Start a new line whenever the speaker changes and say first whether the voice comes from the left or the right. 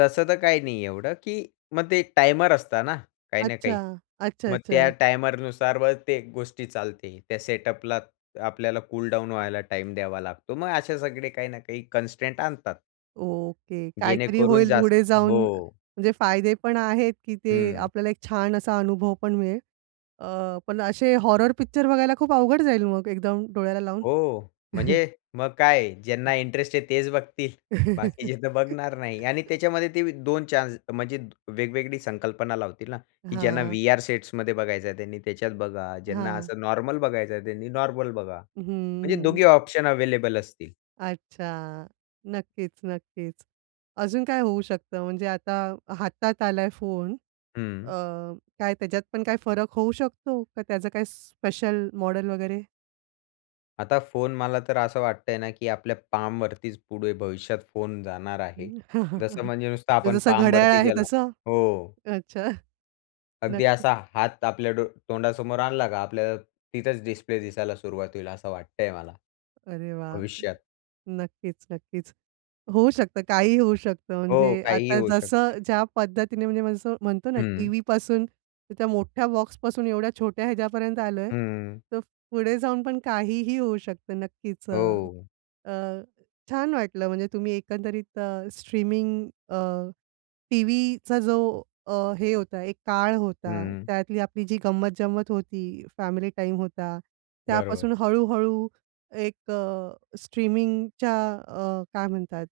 left: तसं तर काही नाही एवढं, की मग ते टाइमर असतं ना, काही ना काही.
right: अच्छा. अच्छा,
left: मग त्या
right: अच्छा.
left: टायमरनुसार, बर ते गोष्टी चालते. त्या सेटअपला आपल्याला कूल डाउन व्हायला टाईम द्यावा लागतो. मग असे सगळे काही ना काही कन्स्टेंट आणतात.
right: ओके. काहीतरी
left: जेणेकरून
right: होईल
left: जास्त
right: पुढे जाऊन.
left: हो.
right: म्हणजे फायदे पण आहेत, की ते
left: हं.
right: आपल्याला एक छान असा अनुभव पण मिळेल. अ, पण असे हॉरर पिक्चर बघायला खूप अवघड जाईल मग एकदम डोळ्याला लावून?
left: हो, म्हणजे मग काय आहे. ज्यांना इंटरेस्ट आहे तेच बघतील. बाकीचे तर बघणार नाही. आणि त्याच्यामध्ये ते 2 चान्स म्हणजे वेगवेगळी संकल्पना लावतील ना, की ज्यांना
right: हां.
left: व्ही-आर सेट्समध्ये बघायचं आहे त्यांनी त्याच्यात बघा. ज्यांना
right: हां.
left: असं नॉर्मल बघायचं आहे त्यांनी नॉर्मल बघा.
right: हं,
left: म्हणजे
right: हं.
left: दोघे ऑप्शन अवेलेबल असतील.
right: अच्छा. नक्कीच. नक्कीच. अजून काय होऊ शकतं? म्हणजे आता हातात आला आहे फोन अ,
left: हं.
right: काय त्याच्यात पण काय फरक होऊ शकतो; का त्याचं काही स्पेशल मॉडेल वगैरे?
left: आता फोन मला तर असं वाटतं आहे ना, की आपल्या पामवरतीच पुढे भविष्यात फोन जाणार आहे. जसं म्हणजे नुसतं आपण
right: जसं घड्याळ
left: पामवरती
right: आहे
left: गेला
right: तसं?
left: हो.
right: अच्छा.
left: अगदी
right: नक्कीच.
left: असा हात आपल्या डो तोंडासमोर आणला का आपल्याला तिथंच डिस्प्ले दिसायला सुरुवात होईल, असं वाटतं आहे मला
right: अरे वाह!
left: भविष्यात.
right: नक्कीच, नक्कीच. होऊ शकतं काहीही होऊ शकतं.
left: हो,
right: म्हणजे
left: काहीही
right: आता
left: होऊ
right: जसं
left: शकतं.
right: ज्या पद्धतीने म्हणजे जसं म्हणतो ना
left: हं.
right: टीव्हीपासून तर त्या मोठ्या बॉक्सपासून एवढ्या छोट्या ह्याच्यापर्यंत आलो आहे,
left: हं.
right: तर पुढे जाऊन पण काहीही होऊ शकतं. नक्कीच अ,
left: हो.
right: अ, छान वाटलं म्हणजे तुम्ही एकंदरीत अ, स्ट्रीमिंग अ, टीव्हीचा जो अ, हे होता एक काळ होता,
left: हं.
right: त्यातली आपली जी गंमत-जंमत होती, फॅमिली टाईम होता.
left: बरोबर.
right: त्यापासून हळूहळू एक अ, स्ट्रीमिंगच्या अ, काय म्हणतात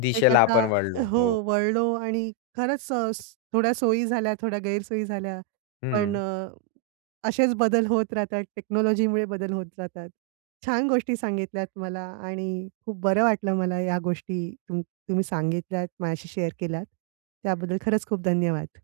left: दिशेला आपण वळलो.
right: हो
left: हो.
right: वळलो आणि खरंच अ, थोड्या सोयी झाल्या, थोड्या गैरसोयी झाल्या. पण
left: हं.
right: अ, असेच बदल होत राहतात, टेक्नॉलॉजीमुळे बदल होत जातात. छान गोष्टी सांगितल्यात मला आणि खूप बरं वाटलं मला या गोष्टी तुम तुम्ही सांगितल्यात. माझ्याशी शेअर केल्या, त्याबद्दल खरंच खूप धन्यवाद.